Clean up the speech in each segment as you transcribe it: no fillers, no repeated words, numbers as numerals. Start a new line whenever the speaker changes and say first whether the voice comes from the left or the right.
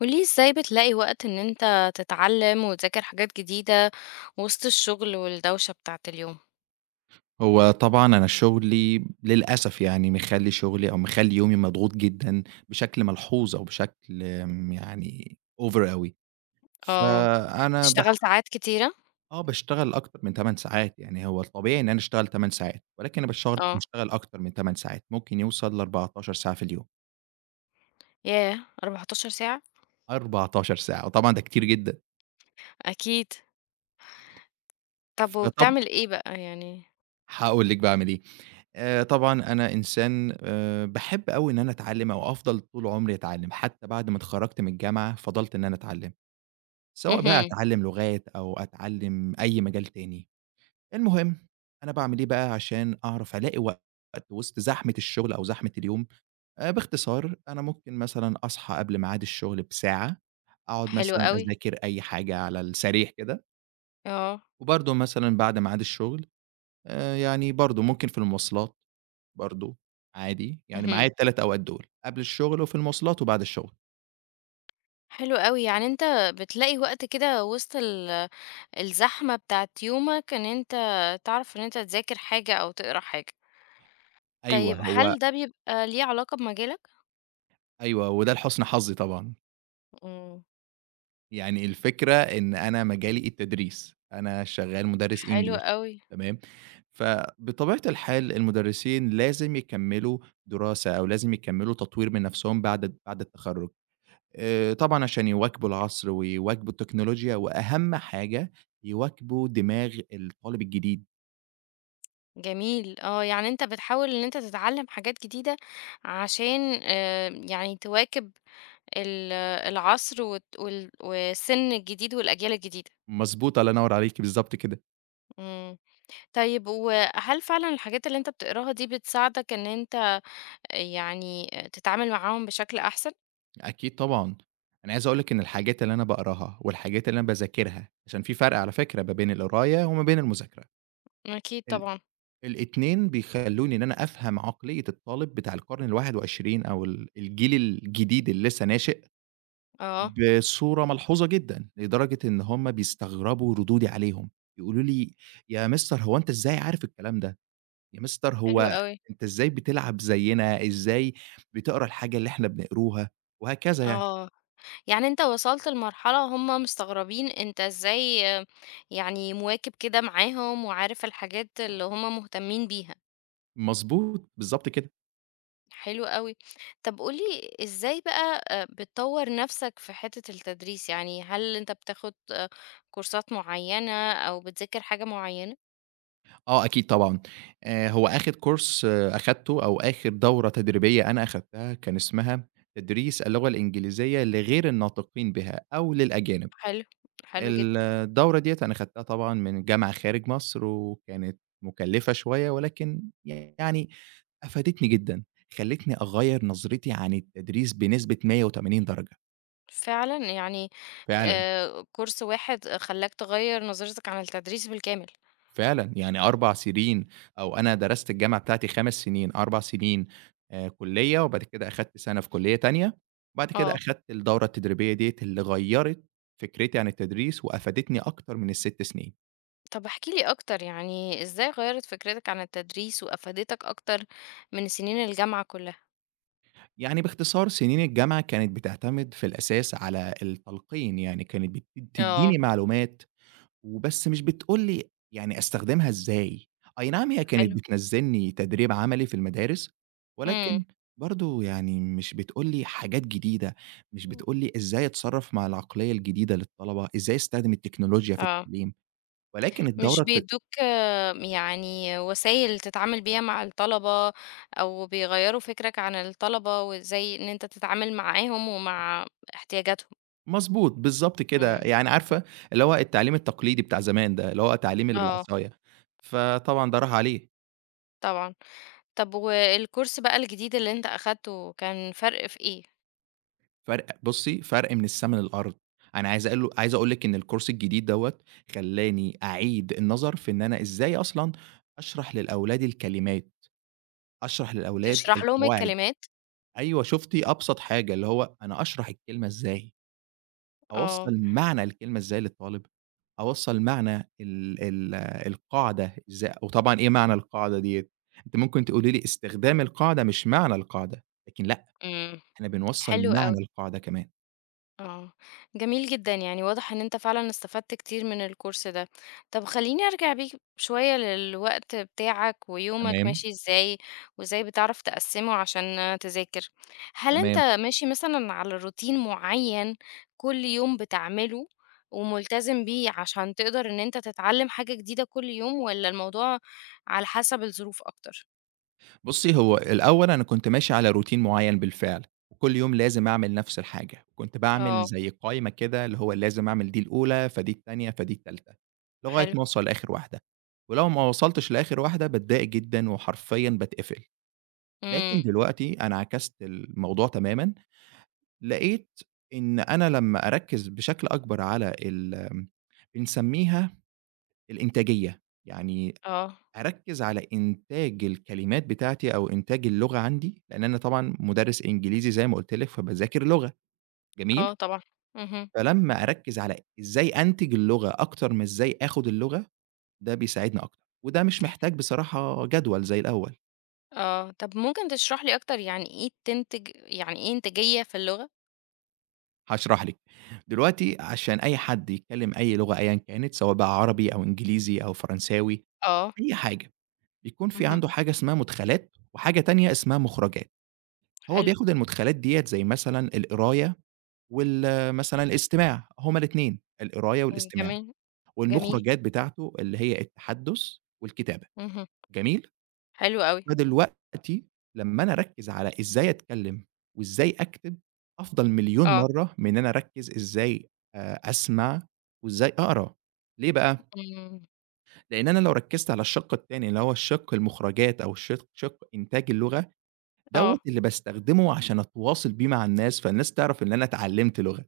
left: قولي ازاي بتلاقي وقت ان انت تتعلم وتذاكر حاجات جديدة وسط الشغل والدوشة بتاعة اليوم.
right: هو طبعًا أنا شغلي للأسف يعني مخلّي شغلي أو مخلّي يومي مضغوط جدًا بشكل ملحوظ أو بشكل يعني over أوي،
left: اه،
right: فأنا باح
left: تشتغل ساعات كتيرة.
right: آه، باشتغل أكتر من 8 ساعات، يعني هو الطبيعي إن أنا أشتغل 8 ساعات، ولكن أنا باشتغل
left: اه،
right: باشتغل أكتر من 8 ساعات، ممكن يوصل ل14 ساعة في اليوم،
left: ياه، 14 ساعة.
right: 14 ساعة وطبعًا ده كتير جدًا،
left: اكيد. طب
right: فطب
left: وبتعمل ايه بقى يعني.
right: هاقول لِك باعمل إيه، طبعًا أنا إنسان باحب أوي إن أنا أتعلّم أو أفضل طول عمري أتعلّم، حتى بعد ما اتخرجت من الجامعة فضلت إن أنا أتعلّم. سواء بقى
left: امم.
right: أتعلّم لغات أو أتعلّم أي مجال تاني. المهم أنا باعمل إيه بقى عشان أعرف ألاقي وقت وسط زحمة الشغل أو زحمة اليوم؟ باختصار أنا ممكن مثلًا أصحى قبل ميعاد الشغل بساعة، أقعد
left: حلو
right: مثلًا
left: قوي.
right: أذاكر أي حاجة على السريع كده،
left: اه.
right: وبرضه مثلًا بعد ميعاد الشغل يعني برضه ممكن في المواصلات برضه عادي، يعني
left: امم.
right: معايا ال3 أوقات دول، قبل الشغل وفي المواصلات وبعد الشغل.
left: حلو قوي، يعني انت بتلاقي وقت كده وسط الزحمة بتاعة يومك ان انت تعرف ان انت تذاكر حاجة او تقرا حاجة.
right: أيوه،
left: طيب
right: هو
left: هل ده بيبقى ليه علاقة بمجالك؟
right: أيوه، وده لحُسن حظي طبعًا.
left: مم.
right: يعني الفكرة إن أنا مجالي التدريس، أنا شغّال مُدرِّس
left: حلو
right: English
left: قوي.
right: تمام، فبطبيعة الحال المُدرِّسين لازم يكمّلوا دراسة أو لازم يكمّلوا تطوير من نَفْسهم بعد التخرُّج، طبعًا عشان يواكبوا العصر ويواكبوا التكنولوجيا وأهَم حاجة يواكبوا دماغ الطالب الجديد.
left: جميل، آه، يعني أنت بتحاول إن أنت تتعلّم حاجات جديدة عشان يعني تواكب ال العصر وت وال والسِن الجديد والأجيال الجديدة،
right: مضبوط، الله ينوّر عليكِ، بالضبط كده.
left: إمم، طيب وهل فعلًا الحاجات اللي أنت بتقراها دي بتساعدك إن أنت آه، يعني تتعامل معاهم بشكل أحسن؟
right: أكيد طبعًا. أنا عايز أقول لِك إن الحاجات اللي أنا باقراها والحاجات اللي أنا باذاكرها عشان في فرْق على فكرة ما بين القراية وما بين المذاكرة.
left: أكيد
right: ال
left: طبعًا،
right: الاتنين بيخلّوني إن أنا أفهم عقلية الطالب بتاع القرن ال21 أو الجيل الجديد اللي لسه ناشئ
left: آه،
right: بصورة ملحوظة جدًا، لدرجة إن هُم بيستغربوا ردودي عليهم، يقولوا لي: "يا مستر هو أنت إزاي عارف الكلام ده؟ يا مستر
left: حلو
right: هو
left: أوي،
right: أنت إزاي بتلعب زيّنا، إزاي بتقرا الحاجة اللي إحنا بنقروها؟" وهكذا يعني.
left: آه، يعني أنت وصلت لمرحلة هُم مستغربين أنت إزاي آه، يعني مواكب كده معاهم وعارف الحاجات اللي هُم مهتمين بيها.
right: مضبوط، بالضبط كده.
left: حلو أوي. طب قُل لي إزاي بقى بتطوّر نَفْسك في حتّة التدريس؟ يعني هل أنت بتاخد آه، كورسات معيّنة أو بتذاكر حاجة معيّنة؟
right: آه أكيد طبعًا، هو آخر كورس آه، أخدته أو آخر دورة تدريبية أنا أخدتها كان اسمها تدريس اللغة الإنجليزية لغير الناطقين بها أو للأجانب،
left: حلو، حلو جدًا.
right: الدورة ديّة أنا خدتها طبعًا من جامعة خارج مصر، وكانت مكلفة شوية ولكن يعني أفادتني جدًا، خلتني أغيّر نظرتي عن التدريس بنسبة 180 درجة،
left: فعلًا يعني
right: فعلًا.
left: كورس واحد خلّاك تغيّر نظرتك عن التدريس بالكامل.
right: فعلًا، يعني 4 سنين أو أنا درست الجامعة بتاعتي 5 سنين، 4 سنين كُلّية وبعد كده أخدت سَنة في كُلّية تانية، وبعد كده
left: آه.
right: أخدت الدورة التدريبية ديّة اللي غيّرت فكرتي عن التدريس وأفادتني أكتر من ال6 سنين.
left: طب احكِ لي أكتر، يعني إزاي غيّرت فكرتك عن التدريس وأفادتك أكتر من سنين الجامعة كُلّها؟
right: يعني باختصار سنين الجامعة كانت بتعتمد في الأساس على التلقين، يعني كانت بتدّيني
left: آه،
right: معلومات وبس مش بتقول لي يعني أستخدمها إزاي، أي نعم هي كانت
left: حلو.
right: بتنزّلني تدريب عملي في المدارس، ولكن
left: إمم.
right: برضه يعني مش بتقول لي حاجات جديدة، مش بتقول لي إزاي أتصرّف مع العقلية الجديدة للطلبة، إزاي أستخدم التكنولوجيا في
left: آه.
right: التعليم، ولكن الدورة
left: مش
right: الت
left: بيدوك آه، يعني وسايل تتعامل بيها مع الطلبة أو بيغيّروا فكرك عن الطلبة وإزاي إن أنت تتعامل معاهم ومع احتياجاتهم،
right: مضبوط، بالضبط كده،
left: إمم.
right: يعني عارفة اللي هو التعليم التقليدي بتاع زمان ده، اللي هو التعليم اللي
left: آه،
right: بالعصاية، فطبعًا ده راح عليه.
left: طبعًا. طب والكورس بقى الجديد اللي أنت أخدته كان فرق في إيه؟
right: فرق بُصّي، فرق من السما للأرض. أنا عايز أقول لِك إن الكورس الجديد دوّة خلّاني أعيد النظر في إن أنا إزاي أصلًا أشرح للأولاد الكلمات، أشرح للأولاد
left: تشرح لهم
right: القواعد.
left: الكلمات؟
right: أيوه، شُفتِ أبسط حاجة، اللي هو أنا أشرح الكلمة إزاي،
left: آه،
right: أوصّل معنى الكلمة إزاي للطالب، أوصّل معنى ال القاعدة وطبعًا إيه معنى القاعدة ديّة، أنتِ ممكن تقولي لي استخدام القاعدة مش معنى القاعدة، لكن لأ،
left: إمم،
right: إحنا بنوصّل
left: حلو أوي.
right: معنى القاعدة كمان.
left: اه، جميل جدا، يعني واضح ان انت فعلا استفدت كتير من الكورس ده. طب خليني ارجع بيك شوية للوقت بتاعك ويومك
right: تمام،
left: ماشي ازاي وازاي بتعرف تقسمه عشان تذاكر. هل انت
right: تمام.
left: ماشي مثلا على روتين معين كل يوم بتعمله وملتزم بيه عشان تقدر ان انت تتعلم حاجة جديدة كل يوم ولا الموضوع على حسب الظروف اكتر.
right: بُصّي، هو الأول أنا كنت ماشي على روتين معيّن بالفعل، وكل يوم لازم أعمل نفس الحاجة، كنت باعمل
left: اه.
right: زي قايمة كده اللي هو لازم أعمل دي الأولى، فدي التانية، فدي التالتة، لغاية
left: حلو.
right: ما أوصل لآخر واحدة، ولو ما وصلتش لآخر واحدة باتضايق جدًا وحرفيًا باتقفل، لكن
left: امم.
right: دلوقتي أنا عكست الموضوع تمامًا، لقيت إن أنا لمّا أركّز بشكل أكبر على ال بنسميها الإنتاجية، يعني
left: اه.
right: أركّز على إنتاج الكلمات بتاعتي أو إنتاج اللغة عندي، لإن أنا طبعًا مُدرِّس إنجليزي زي ما قُلت لِك، فباذاكر لغة، جميل؟
left: اه طبعا، مهم.
right: فلمّا أركّز على إزاي أنتج اللغة أكتر من إزاي آخُد اللغة، ده بيساعدني أكتر، وده مش محتاج بصراحة جدول زي الأول،
left: آه، طب ممكن تشرح لي أكتر يعني إيه تنتج يعني إيه إنتاجية في اللغة؟
right: هاشرح لِك. دلوقتي عشان أي حد يتكلّم أي لغة أيًا كانت، سواء بقى عربي أو إنجليزي أو فرنساوي،
left: آه،
right: أي حاجة، بيكون في
left: اهم،
right: عنده حاجة اسمها مُدخلات وحاجة تانية اسمها مُخرجات، هو
left: حلو،
right: بياخُد المُدخلات ديّة زي مثلًا القراية مثلًا الاستماع، هُم الاتنين، القراية
left: إمم،
right: والاستماع،
left: كمان جميل،
right: والمُخرجات بتاعته اللي هي التحدُّث والكتابة،
left: اهم،
right: جميل؟
left: حلو أوي،
right: فدلوقتي لمّا أنا أركّز على إزاي أتكلّم وإزاي أكتب، أفضل مليون
left: آه،
right: مرّة من إن أنا أركّز إزاي أسمع وإزاي أقرا، ليه بقى؟
left: إمم،
right: لإن أنا لو ركّزت على الشَق التاني اللي هو الشِق المُخرجات أو شِق إنتاج اللغة، دوّة
left: آه،
right: اللي باستخدمه عشان أتواصل بيه مع الناس، فالناس تعرف إن أنا اتعلّمت لغة.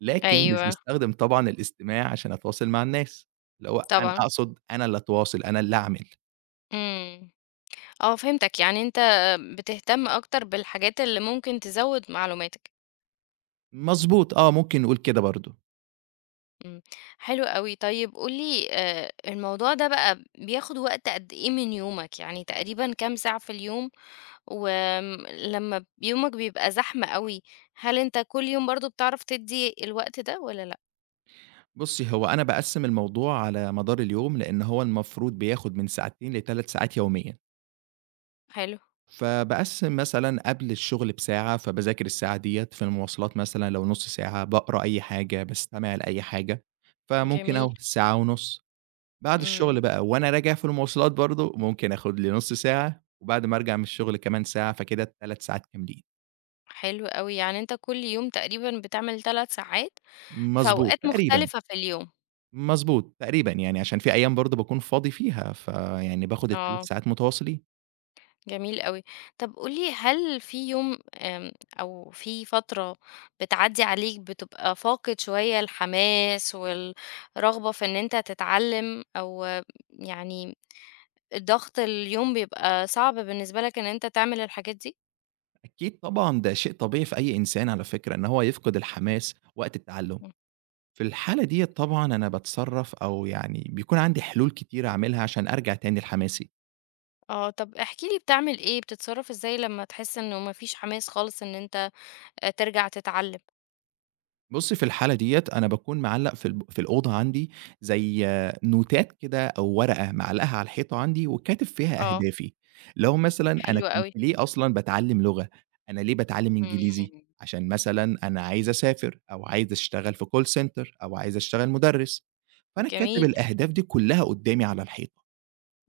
right: لكن مش
left: أيوه،
right: باستخدم طبعًا الاستماع عشان أتواصل مع الناس، اللي هو أنا
left: طبعًا،
right: أقصد أنا اللي أتواصل، أنا اللي أعمل.
left: إمم، آه فهمتك، يعني أنت بتهتم أكتر بالحاجات اللي ممكن تزوّد معلوماتك،
right: مضبوط آه، ممكن نقول كده برضه.
left: إمم، حلو أوي، طيب قُل لي الموضوع ده بقى بياخد وقت قد إيه من يومك، يعني تقريبًا كام ساعة في اليوم؟ ولما يومك بيبقى زحمة أوي، هل أنت كل يوم برضه بتعرف تدّي الوقت ده والّا لأ؟
right: بُصّي، هو أنا باقسّم الموضوع على مدار اليوم، لإن هو المفروض بياخد من ساعتين ل3 ساعات يوميًا،
left: حلو،
right: فباقسّم مثلًا قبل الشغل بساعة، فباذاكر الساعة ديّة، في المواصلات مثلًا لو نُص ساعة، باقرا أي حاجة، باستمع لأي حاجة، فممكن
left: جميل،
right: أهو ساعة ونُص. بعد
left: إمم،
right: الشغل بقى وأنا راجع في المواصلات برضه، ممكن آخُد لي نُص ساعة، وبعد ما أرجع من الشغل كمان ساعة، فكده 3 ساعات كاملين.
left: حلو أوي، يعني أنت كل يوم تقريبًا بتعمل 3 ساعات في
right: مضبوط،
left: أوقات
right: تقريبًا،
left: مختلفة في اليوم،
right: مضبوط، تقريبًا يعني عشان في أيام برضه باكون فاضي فيها، فيعني باخُد ال3
left: آه،
right: ساعات متواصلين.
left: جميل أوي. طب قُل لي هل في يوم أو في فترة بتعدّي عليك بتبقى فاقد شوية الحماس والرغبة في إن أنت تتعلم أو يعني الضغط اليوم بيبقى صعب بالنسبة لك إن أنت تعمل الحاجات دي؟
right: أكيد طبعًا ده شيء طبيعي في أي إنسان على فكرة إن هو يفقد الحماس وقت التعلُّم.
left: إمم.
right: في الحالة ديّة طبعًا أنا باتصرّف أو يعني بيكون عندي حلول كتيرة أعملها عشان أرجع تاني لحماسي.
left: آه، طب احكِ لي بتعمل إيه، بتتصرّف إزاي لمّا تحس إنه ما فيش حماس خالص إن أنت ترجع تتعلم؟
right: بُصّي، في الحالة ديّة أنا باكون معلّق في الأوضة عندي زي آه، نوتات كده أو ورقة معلقها على الحيطة عندي وكاتب فيها
left: آه،
right: أهدافي، اللي هو مثلًا أنا
left: حلو
right: كنت
left: أوي،
right: ليه أصلًا باتعلّم لغة، أنا ليه باتعلّم إنجليزي،
left: إمم،
right: عشان مثلًا أنا عايز أسافر أو عايز أشتغل في call center أو عايز أشتغل مُدرِّس، فأنا كاتب
left: جميل،
right: الأهداف دي كلّها قدّامي على الحيطة.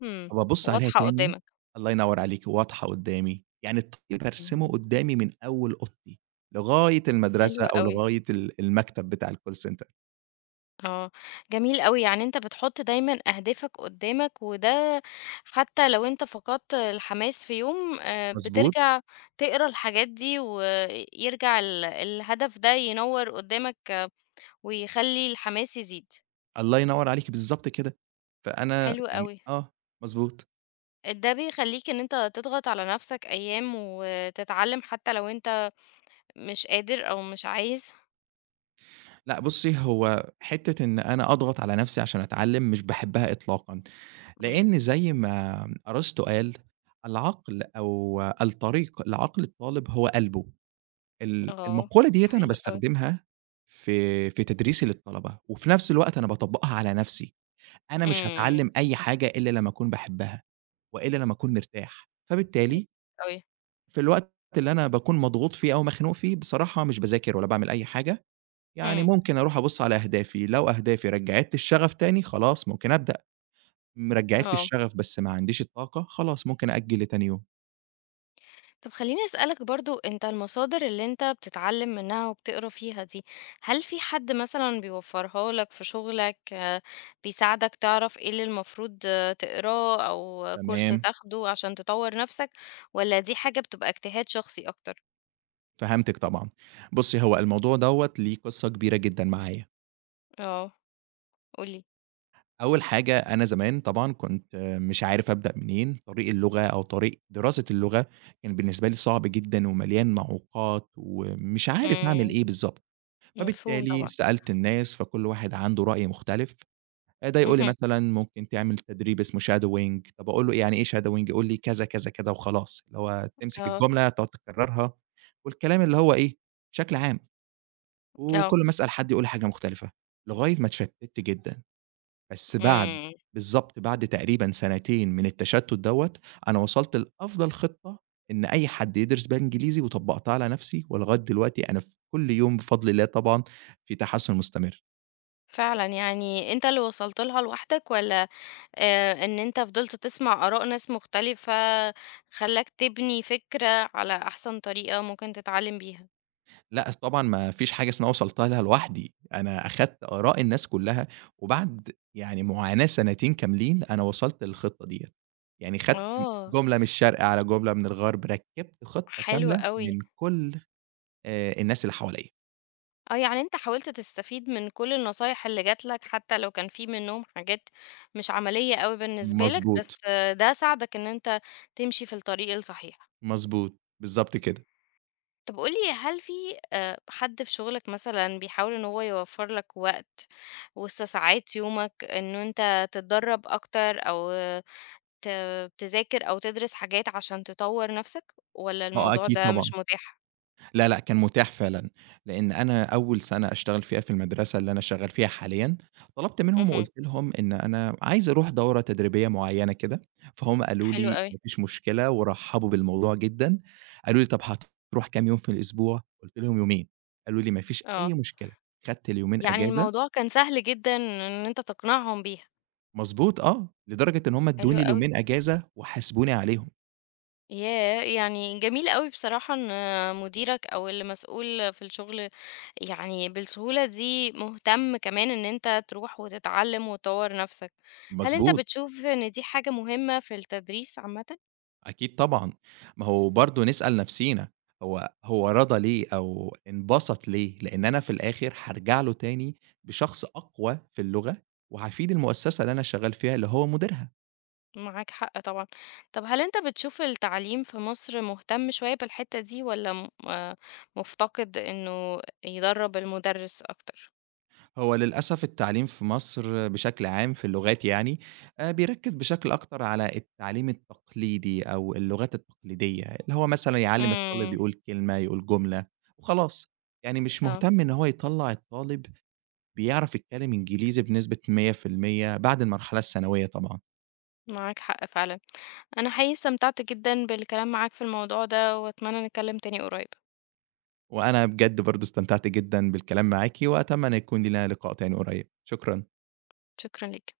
left: إمم،
right: فبابُص عليها
left: واضحة
right: تاني
left: قدّامك،
right: الله ينوّر عليكِ، واضحة قدّامي، يعني الطريق بارسمه
left: اهم.
right: قدّامي من أول أوضتي لغاية
left: حلو
right: المدرسة أو
left: أوي،
right: لغاية المكتب بتاع الcall center
left: آه، جميل أوي، يعني أنت بتحُط دايمًا أهدافك قدّامك وده حتى لو أنت فقدت الحماس في يوم
right: مضبوط؟
left: بترجع تقرا الحاجات دي ويرجع الهدف ده ينوّر قدّامك ويخلّي الحماس يزيد،
right: الله ينوّر عليكِ، بالضبط كده. فأنا
left: حلو
right: يعني
left: أوي.
right: آه، مضبوط.
left: ده بيخلّيك إن أنت تضغط على نَفْسك أيام وتتعلّم حتى لو أنت مش قادر أو مش عايز.
right: لأ بُصّي، هو حتّة إن أنا أضغط على نَفْسي عشان أتعلّم مش باحبّها إطلاقًا،
left: إمم،
right: لإن زي ما أرسطو قال: "العقل أو الطريق لعقل الطالب هو قلبه."
left: آه،
right: المقولة ديّة أنا
left: حلو أوي.
right: باستخدمها في تدريسي للطلبة، وفي نفس الوقت أنا باطبّقها على نفسي، أنا مش
left: إمم،
right: هاتعلّم أي حاجة إلا لمّا أكون باحبها، وإلا لمّا أكون مرتاح، فبالتالي
left: أوي.
right: في الوقت اللي أنا باكون مضغوط فيه أو مخنوق فيه بصراحة مش باذاكر ولا باعمل أي حاجة، يعني
left: إمم،
right: ممكن أروح أبُص على أهدافي، لو أهدافي رجّعت لي الشغف تاني خلاص ممكن أبدأ، رجّعت لي
left: آه.
right: الشغف بس ما عنديش الطاقة خلاص ممكن أأجّل لتاني يوم،
left: طب خلّيني أسألك برضه أنت المصادر اللي أنت بتتعلّم منها وبتقرا فيها دي، هل في حد مثلًا بيوفّرها لك في شغلك، آه، بيساعدك تعرف إيه اللي المفروض آه، تقراه أو كورس
right: تمام،
left: تاخده عشان تطوّر نَفْسك، والّا دي حاجة بتبقى اجتهاد شخصي أكتر؟
right: فهمتِك طبعًا. بُصّي هو الموضوع دوّة ليه قصة كبيرة جدًا معايا.
left: آه، قُل لي.
right: أول حاجة أنا زمان طبعًا كنت مش عارف أبدأ منين، طريق اللغة أو طريق دراسة اللغة كان بالنسبة لي صعب جدًا ومليان معوقات ومش عارف أعمل
left: إمم،
right: إيه بالضبط،
left: مفهوم
right: فبالتالي
left: طبعًا.
right: سألت الناس فكل واحد عنده رأي مختلف، ده يقول لي
left: اهم،
right: مثلًا ممكن تعمل تدريب اسمه shadowing طب أقول له يعني إيه shadowing يقول لي كذا، كذا، كذا وخلاص، اللي هو تمسك
left: آه،
right: الجملة تقعد تكررها والكلام اللي هو إيه، بشكل عام،
left: آه،
right: وكل ما أسأل حد يقول لي حاجة مختلفة، لغاية ما اتشتت جدًا. بس بعد
left: إمم،
right: بالضبط، بعد تقريبًا سنتين من التشتُّت دوّة، أنا وصلت لأفضل خطة إن أي حد يدرس بيها إنجليزي وطبّقتها على نَفْسي، ولغاية دلوقتي أنا في كل يوم بفضل الله طبعًا في تحسُّن مستمر.
left: فعلًا يعني أنت اللي وصلت لها لوحدك والّا إن أنت فضلت تسمع آراء ناس مختلفة، خلّاك تبني فكرة على أحسن طريقة ممكن تتعلم بيها.
right: لأ، طبعًا ما فيش حاجة اسمها وصلت لها لوحدي، أنا أخدت آراء الناس كُلّها وبعد يعني معاناة سنتين كاملين، أنا وصلت للخطة ديّة. يعني خدت
left: آه،
right: جملة من الشرق على جملة من الغرب، ركِّبت خطة
left: حلو
right: كاملة
left: أوي.
right: من كل الناس اللي حواليّا.
left: آه، يعني أنت حاولت تستفيد من كل النصايح اللي جات لك، حتى لو كان في منهم حاجات مش عملية أوي بالنسبة لك،
right: مضبوط.
left: بس آه، ده ساعدك إن أنت تمشي في الطريق الصحيح.
right: مضبوط، بالضبط كده.
left: طب قُل لي هل في حد في شغلك مثلًا بيحاول إن هو يوفّر لك وقت وسط ساعات يومك إن أنت تتدرب أكتر أو ت تذاكر أو تدرس حاجات عشان تطوّر نَفْسك، والّا
right: آه
left: الموضوع
right: أكيد
left: ده
right: طبعًا.
left: مش متاح؟
right: لا، لأ، كان متاح فعلًا، لإن أنا أول سَنة أشتغل فيها في المدرسة اللي أنا شغّال فيها حاليًا، طلبت منهم
left: اهم،
right: وقُلت لهم إن أنا عايز أروح دورة تدريبية معيّنة كده، فهُم قالوا
left: حلو
right: لي:
left: أوي،
right: "ما فيش مشكلة." ورحّبوا بالموضوع جدًا. قالوا لي: "طب هتروح كام يوم في الأسبوع؟" قُلت لهم: "يومين." قالوا لي: "ما فيش أي
left: آه،
right: مشكلة." خدت اليومين
left: يعني
right: أجازة
left: الموضوع كان سهل جدًا إن أنت تقنعهم بيها،
right: مضبوط آه، لدرجة إن هُم
left: حلو
right: ادّوني
left: أوي،
right: اليومين أجازة وحاسبوني عليهم.
left: ياه! يعني جميل أوي بصراحة إن مديرك أو اللي مسؤول في الشغل يعني بالسهولة دي مهتم كمان إن أنت تروح وتتعلّم وتطوّر نَفْسك، هل أنت
right: مضبوط.
left: بتشوف إن دي حاجة مهمة في التدريس عامةً؟
right: أكيد طبعًا، ما هو برضه نسأل نفسينا هو رضى ليه أو انبسط ليه؟ لإن أنا في الآخر هارجع له تاني بشخص أقوى في اللغة، وهافيد المؤسسة اللي أنا شغال فيها اللي هو مديرها.
left: معاك حق طبعًا. طب هل أنت بتشوف التعليم في مصر مهتم شوية بالحتّة دي والّا م مفتقد إنه يدرّب المدرس أكتر؟
right: هو للأسف التعليم في مصر بشكل عام في اللغات يعني، بيركز بشكل أكتر على التعليم التقليدي أو اللغات التقليدية، اللي هو مثلًا يعلّم الطالب
left: إمم،
right: يقول كلمة، يقول جملة وخلاص، يعني مش
left: آه،
right: مهتم إن هو يطلّع الطالب بيعرف يتكلم إنجليزي بنسبة 100% بعد المرحلة الثانوية طبعًا،
left: معاك حق فعلًا. أنا حقيقي استمتعت جدًا بالكلام معاك في الموضوع ده وأتمنى نتكلم تاني قريب.
right: وأنا بجد برضه استمتعت جدًا بالكلام معاكِ، وأتمنى يكون لينا لقاء تاني قريب، شكرًا.
left: شكرًا ليك.